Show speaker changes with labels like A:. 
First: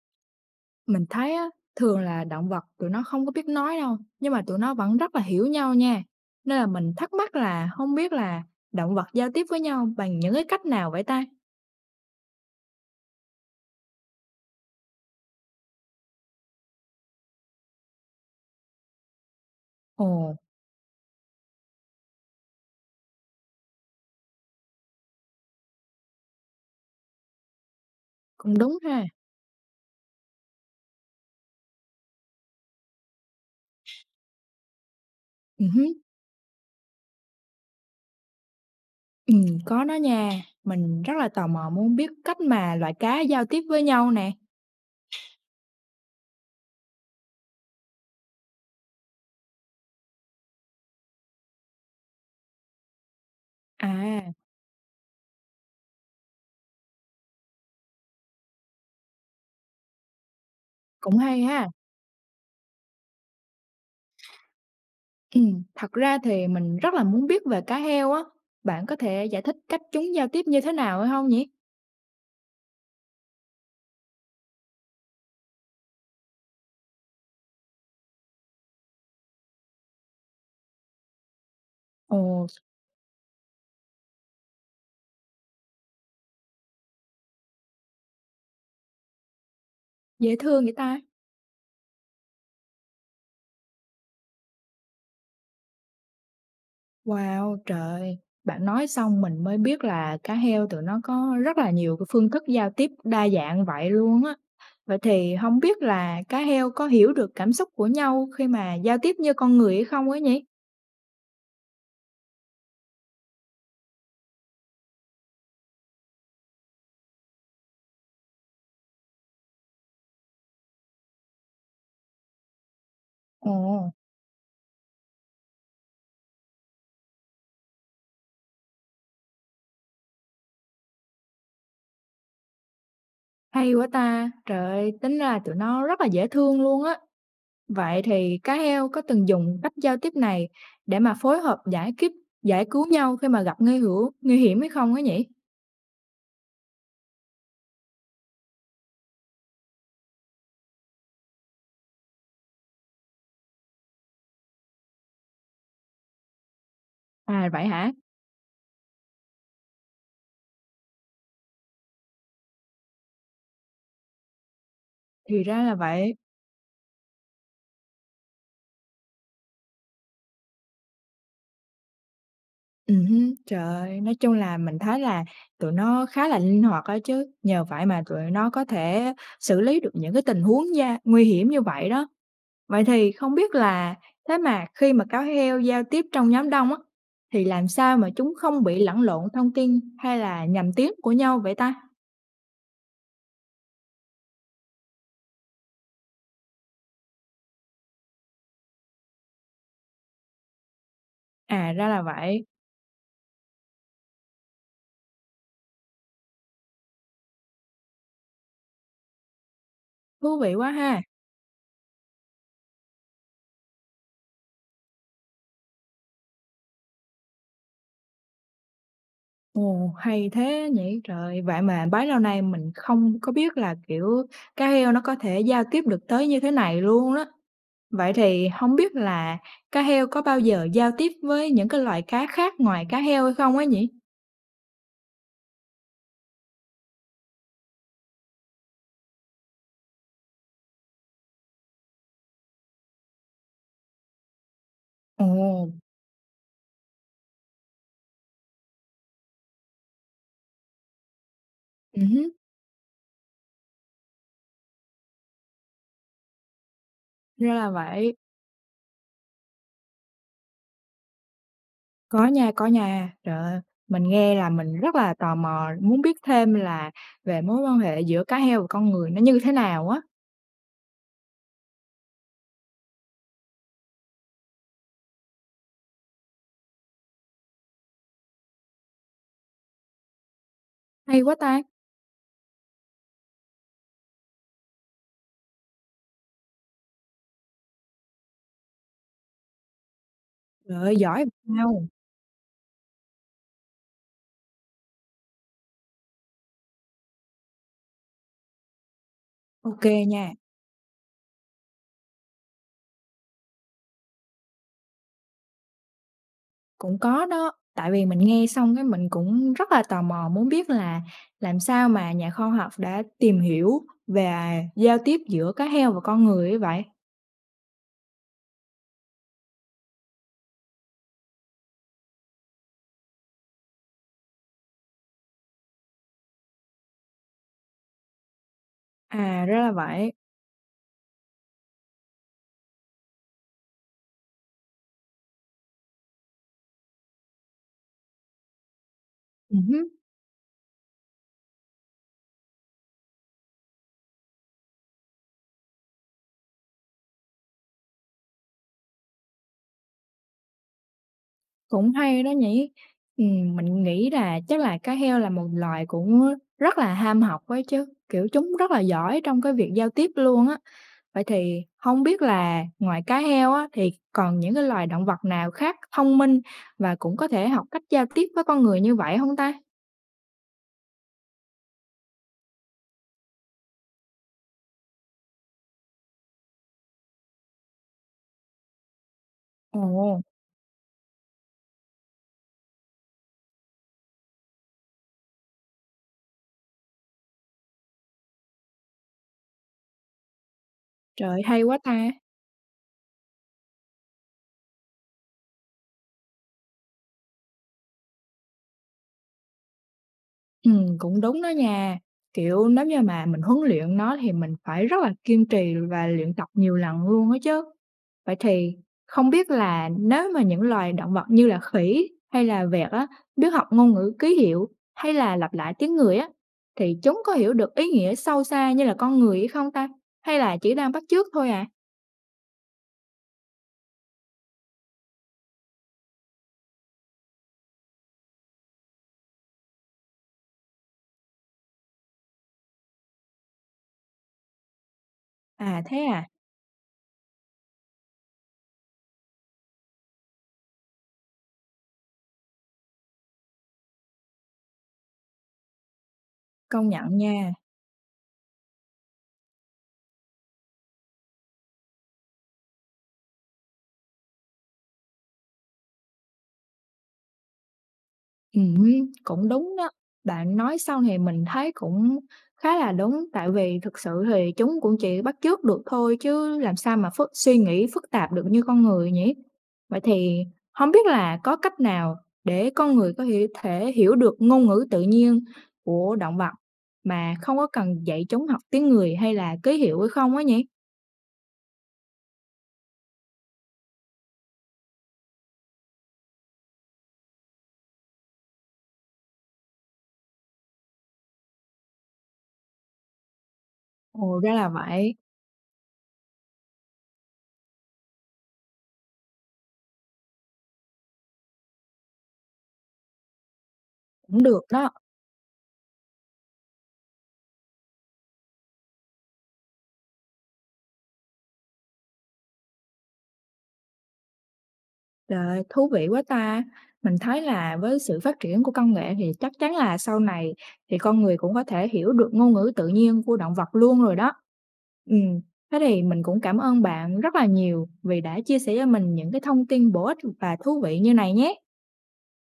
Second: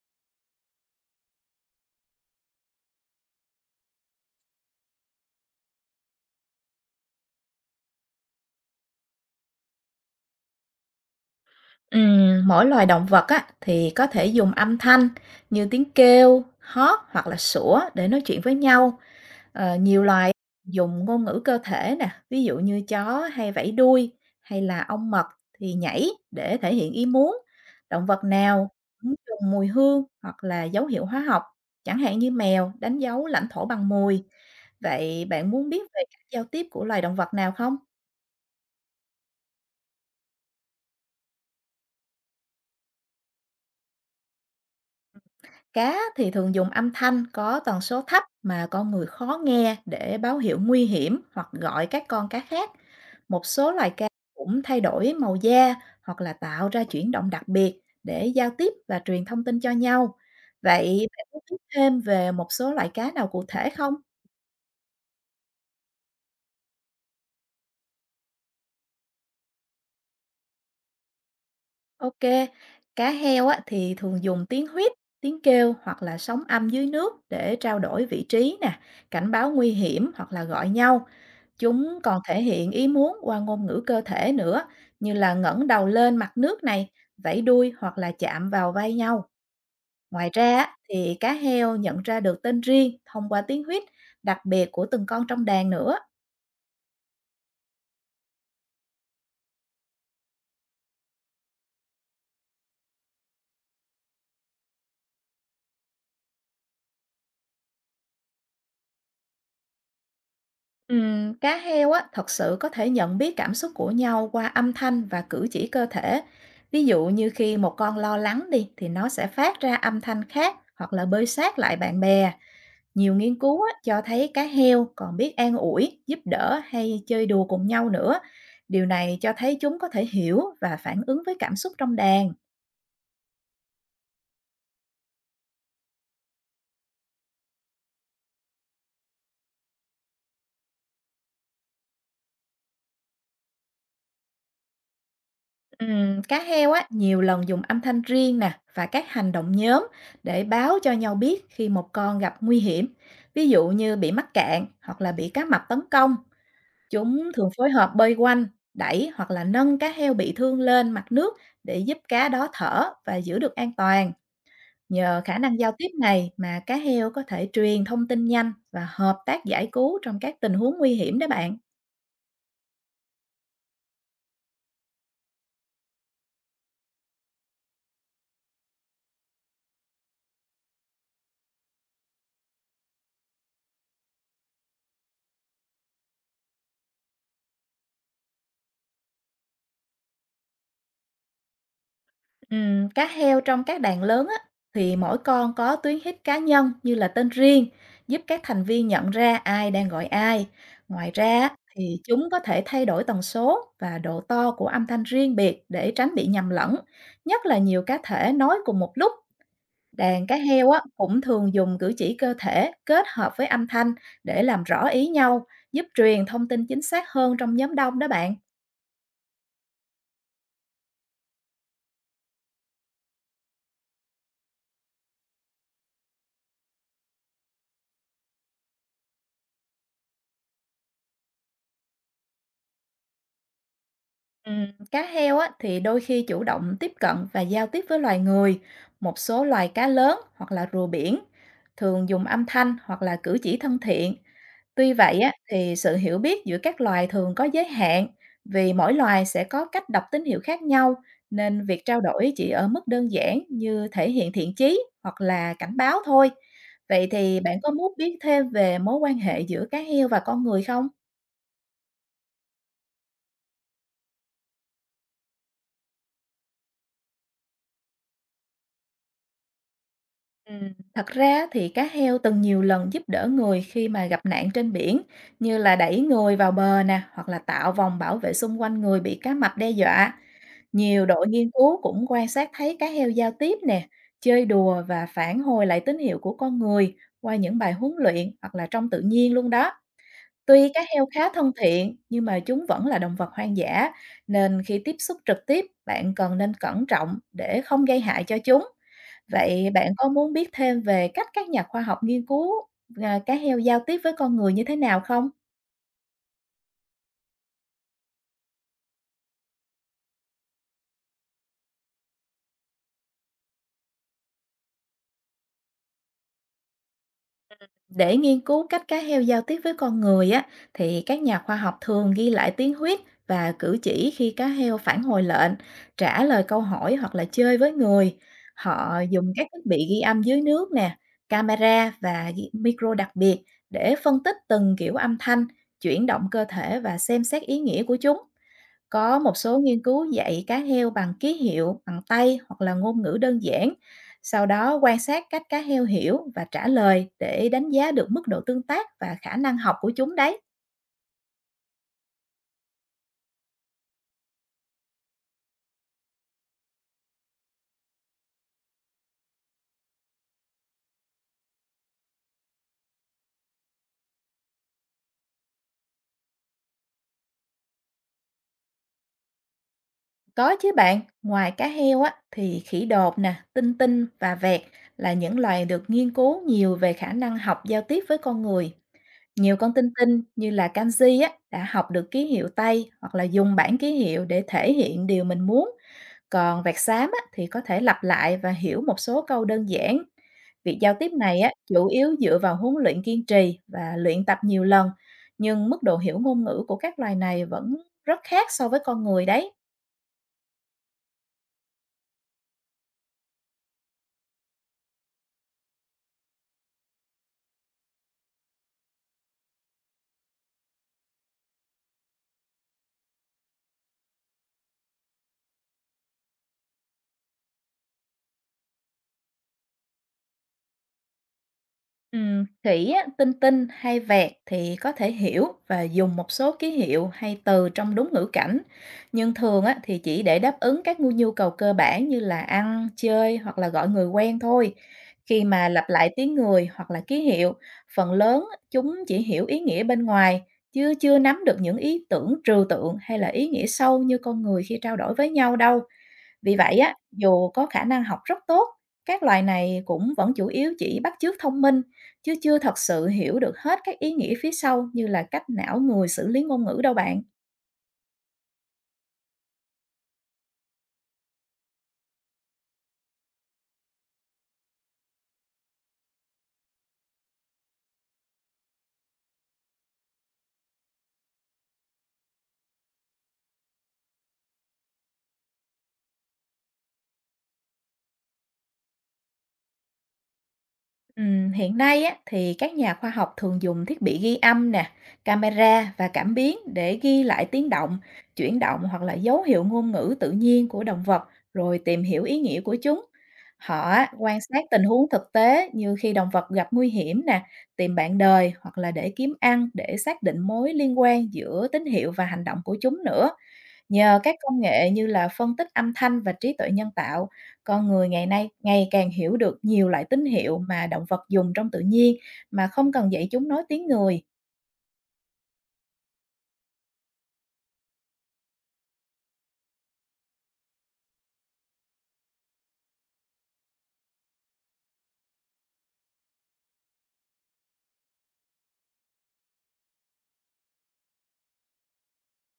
A: Mình thấy á, thường là động vật tụi nó không có biết nói đâu, nhưng mà tụi nó vẫn rất là hiểu nhau nha. Nên là mình thắc mắc là không biết là động vật giao tiếp với nhau bằng những cái cách nào vậy ta?
B: Mỗi loài động vật á, thì có thể dùng âm thanh như tiếng kêu, hót hoặc là sủa để nói chuyện với nhau. Nhiều
A: Ồ,
B: loài dùng ngôn ngữ cơ thể nè, ví dụ như chó hay vẫy đuôi hay là ong mật thì nhảy để thể hiện ý muốn. Động vật
A: cũng
B: nào
A: đúng ha.
B: cũng dùng mùi hương hoặc là dấu hiệu hóa học, chẳng hạn như mèo đánh dấu lãnh thổ bằng mùi. Vậy bạn
A: Ừ,
B: muốn biết
A: hứ,
B: về cách giao tiếp của loài động vật nào không?
A: ừ, có đó nha. Mình rất là tò mò muốn biết cách mà loài cá giao tiếp với nhau nè.
B: Cá thì thường dùng âm thanh có tần số thấp mà con người khó nghe để báo hiệu nguy hiểm hoặc gọi các con cá khác. Một số loài cá
A: À,
B: cũng thay đổi màu da hoặc là tạo ra chuyển động đặc biệt để giao tiếp và truyền thông tin cho nhau. Vậy
A: cũng
B: bạn có
A: hay
B: biết
A: ha.
B: thêm về một số loại cá nào cụ thể không?
A: Ừ, thật ra thì mình rất là muốn biết về cá heo á. Bạn có thể giải thích cách chúng giao tiếp như thế nào hay không nhỉ?
B: Ok, cá heo á, thì thường dùng tiếng huýt, tiếng kêu hoặc là sóng âm dưới nước để trao đổi vị trí nè, cảnh báo nguy hiểm hoặc là gọi nhau. Chúng còn thể
A: Ồ,
B: hiện ý muốn qua ngôn ngữ cơ thể nữa, như là ngẩng đầu lên mặt nước này, vẫy đuôi hoặc là chạm vào vai nhau. Ngoài
A: dễ
B: ra
A: thương vậy
B: á,
A: ta.
B: thì cá heo nhận ra được tên riêng thông qua tiếng huýt đặc biệt của từng con trong đàn nữa.
A: Wow, trời. Bạn nói xong mình mới biết là cá heo tụi nó có rất là nhiều cái phương thức giao tiếp đa dạng vậy luôn á. Vậy thì không biết là cá heo có hiểu được cảm xúc của nhau khi mà giao tiếp như con người hay không ấy nhỉ?
B: Cá heo á, thật sự có thể nhận biết cảm xúc của nhau qua âm thanh và cử chỉ cơ thể. Ví dụ như khi một con lo lắng đi thì nó sẽ phát ra âm thanh khác hoặc là bơi sát lại bạn bè. Nhiều nghiên
A: Ồ,
B: cứu á, cho thấy cá heo còn biết an ủi, giúp đỡ hay chơi đùa cùng nhau nữa. Điều này cho thấy chúng có thể hiểu và phản ứng với cảm xúc trong đàn.
A: hay quá ta! Trời ơi, tính ra tụi nó rất là dễ thương luôn á. Vậy thì cá heo có từng dùng cách giao tiếp này để mà phối hợp giải cứu nhau khi mà gặp nguy hiểm hay không ấy nhỉ?
B: Cá heo á, nhiều lần dùng âm thanh riêng nè và các hành động nhóm để báo cho nhau biết khi một con gặp nguy hiểm. Ví dụ như bị mắc cạn hoặc là bị cá mập tấn công. Chúng
A: À,
B: thường
A: vậy
B: phối hợp
A: hả?
B: bơi quanh, đẩy hoặc là nâng cá heo bị thương lên mặt nước để giúp cá đó thở và giữ được an toàn. Nhờ khả
A: Thì
B: năng
A: ra
B: giao
A: là
B: tiếp
A: vậy.
B: này mà cá heo có thể truyền thông tin nhanh và hợp tác giải cứu trong các tình huống nguy hiểm đó bạn.
A: Hứm. Trời ơi, nói chung là mình thấy là tụi nó khá là linh hoạt đó chứ, nhờ vậy mà tụi nó có thể xử lý được những cái tình huống gia nguy hiểm như vậy đó. Vậy thì không biết là thế mà khi mà cáo heo giao tiếp trong nhóm đông á, thì làm sao mà chúng không bị lẫn lộn thông tin hay là nhầm tiếng của nhau vậy ta?
B: Cá heo trong các đàn lớn á, thì mỗi con có tuyến hít cá nhân như là tên riêng, giúp các thành viên nhận ra ai đang gọi ai. Ngoài ra á,
A: À, ra
B: thì
A: là
B: chúng có
A: vậy,
B: thể thay đổi tần số và độ to của âm thanh riêng biệt để tránh bị nhầm lẫn, nhất là nhiều cá thể nói cùng một lúc. Đàn cá
A: thú vị
B: heo
A: quá
B: á
A: ha.
B: cũng thường dùng cử chỉ cơ thể kết hợp với âm thanh để làm rõ ý nhau, giúp truyền thông tin chính xác hơn trong nhóm đông đó bạn.
A: Ồ, hay thế nhỉ. Trời, vậy mà bấy lâu nay mình không có biết là, kiểu, cá heo nó có thể giao tiếp được tới như thế này luôn đó. Vậy thì không biết là cá heo có bao giờ giao tiếp với những cái loại cá khác ngoài cá heo hay không á nhỉ?
B: Ừm, cá heo á thì đôi khi chủ động tiếp cận và giao tiếp với loài người, một số loài cá lớn hoặc là rùa biển thường dùng âm thanh hoặc là cử chỉ thân thiện. Tuy vậy á,
A: Ồ.
B: thì sự hiểu biết giữa các loài thường có giới hạn, vì mỗi loài sẽ có cách đọc tín hiệu khác nhau, nên việc trao
A: Ừm,
B: đổi chỉ ở mức đơn giản như thể hiện thiện chí hoặc là cảnh báo thôi. Vậy thì
A: ra
B: bạn
A: là
B: có muốn
A: vậy.
B: biết thêm về mối quan hệ giữa cá heo và con người không?
A: Có nha, có nha. Trời ơi, mình nghe là mình rất là tò mò, muốn biết thêm là về mối quan hệ giữa cá heo và con người nó như thế nào á.
B: Ừ. Thật ra thì cá heo từng nhiều lần giúp đỡ người khi mà gặp nạn trên biển, như là đẩy người vào bờ nè, hoặc là tạo vòng bảo vệ xung quanh người bị cá mập đe dọa. Nhiều
A: Hay
B: đội
A: quá
B: nghiên
A: ta!
B: cứu cũng quan sát thấy cá heo giao tiếp nè, chơi đùa và phản hồi lại tín hiệu của con người qua những bài huấn luyện hoặc là trong tự nhiên luôn đó. Tuy
A: Trời
B: cá
A: ơi,
B: heo
A: giỏi
B: khá thân
A: vậy sao!
B: thiện nhưng mà chúng vẫn là động vật hoang dã nên khi tiếp xúc trực tiếp bạn cần nên cẩn trọng để không gây hại cho chúng. Vậy
A: Ô
B: bạn có
A: nha.
B: muốn biết thêm về cách các nhà khoa học nghiên cứu à, cá heo giao tiếp với con người như thế nào không?
A: Cũng có đó, tại vì mình nghe xong cái mình cũng rất là tò mò muốn biết là làm sao mà nhà khoa học đã tìm hiểu về giao tiếp giữa cá heo và con người ấy vậy?
B: Để nghiên cứu cách cá heo giao tiếp với con người á, thì các nhà khoa học thường ghi lại tiếng huyết và cử chỉ khi cá heo phản hồi lệnh, trả lời câu hỏi hoặc là chơi với người. Họ dùng
A: À,
B: các
A: ra
B: thiết
A: là
B: bị ghi
A: vậy.
B: âm dưới nước nè, camera và micro đặc biệt để phân tích từng kiểu âm thanh, chuyển động cơ thể và xem xét ý nghĩa của chúng. Có một số nghiên
A: Ừm,
B: cứu dạy cá heo bằng ký hiệu, bằng tay hoặc là ngôn ngữ đơn giản. Sau đó quan sát cách cá heo hiểu và trả lời để đánh giá được mức độ tương tác và khả năng học của chúng đấy.
A: cũng hay đó nhỉ. Mình nghĩ là chắc là cá heo là một loài cũng rất là ham học ấy chứ, kiểu, chúng rất là giỏi trong cái việc giao tiếp luôn á. Vậy thì không biết là ngoài cá heo á, thì còn những cái loài động vật nào khác thông minh và cũng có thể học cách giao tiếp với con người như vậy không ta?
B: Có chứ bạn, ngoài cá heo á thì khỉ đột nè, tinh tinh và vẹt là những loài được nghiên cứu nhiều về khả năng học giao tiếp với con người. Nhiều con tinh
A: Ồ,
B: tinh như là kanji á đã học được ký hiệu tay hoặc là dùng bảng ký hiệu để thể hiện điều mình muốn. Còn vạt xám á, thì có thể lặp lại và hiểu một số câu đơn giản. Việc giao tiếp này
A: trời
B: á,
A: hay quá
B: chủ
A: ta!
B: yếu dựa vào huấn luyện kiên trì và luyện tập nhiều lần, nhưng mức độ hiểu ngôn ngữ của các loài này vẫn rất khác so với con người đấy.
A: Cũng đúng đó nha. Kiểu, nếu như mà mình huấn luyện nó thì mình phải rất là kiên trì và luyện tập nhiều lần luôn á chứ. Vậy thì không biết là nếu mà những loài động vật như là khỉ hay là vẹt á, biết học ngôn ngữ ký hiệu hay là lặp lại tiếng người á, thì chúng có hiểu được ý nghĩa sâu xa như là con người hay không ta? Hay là chỉ đang bắt chước thôi à?
B: Khỉ á, tinh tinh hay vẹt thì có thể hiểu và dùng một số ký hiệu hay từ trong đúng ngữ cảnh, nhưng thường á, thì chỉ để đáp ứng các nhu nhu cầu cơ bản như là ăn, chơi hoặc là gọi người quen thôi. Khi mà
A: À,
B: lặp
A: thế
B: lại
A: à,
B: tiếng người hoặc là ký hiệu, phần lớn á, chúng chỉ hiểu ý nghĩa bên ngoài, chứ chưa nắm được những ý tưởng trừu tượng hay là ý nghĩa sâu như con người khi trao đổi với nhau đâu. Vì vậy
A: công
B: á,
A: nhận
B: dù
A: nha.
B: có khả năng học rất tốt, các loài này cũng vẫn chủ yếu chỉ bắt chước thông minh, chứ chưa thật sự hiểu được hết các ý nghĩa phía sau như là cách não người xử lý ngôn ngữ đâu bạn.
A: Ừm, cũng đúng đó, bạn nói sau thì mình thấy cũng khá là đúng, tại vì thực sự thì chúng cũng chỉ bắt chước được thôi chứ làm sao mà suy nghĩ phức tạp được như con người nhỉ? Vậy thì không biết là có cách nào để con người có thể thể hiểu được ngôn ngữ tự nhiên của động vật mà không có cần dạy chúng học tiếng người hay là ký hiệu hay không á nhỉ?
B: Hiện nay á, thì các nhà khoa học thường dùng thiết bị ghi âm nè, camera và cảm biến để ghi lại tiếng động, chuyển động hoặc là dấu hiệu ngôn ngữ tự nhiên của động vật rồi tìm hiểu ý nghĩa của chúng. Họ á,
A: Ồ,
B: quan
A: ra
B: sát
A: là
B: tình huống
A: vậy,
B: thực tế như khi động vật gặp nguy hiểm nè, tìm bạn đời hoặc là để kiếm ăn để xác định mối liên quan giữa tín hiệu và hành động của chúng nữa. Nhờ các
A: cũng được
B: công
A: đó.
B: nghệ như là phân tích âm thanh và trí tuệ nhân tạo, con người ngày nay ngày càng hiểu được nhiều loại tín hiệu mà động vật dùng trong tự nhiên mà không cần dạy chúng nói tiếng người.
A: Trời ơi, thú vị quá ta! Mình thấy là với sự phát triển của công nghệ thì chắc chắn là sau này thì con người cũng có thể hiểu được ngôn ngữ tự nhiên của động vật luôn rồi đó. Ừm, thế thì mình cũng cảm ơn bạn rất là nhiều vì đã chia sẻ cho mình những cái thông tin bổ ích và thú vị như này nhé.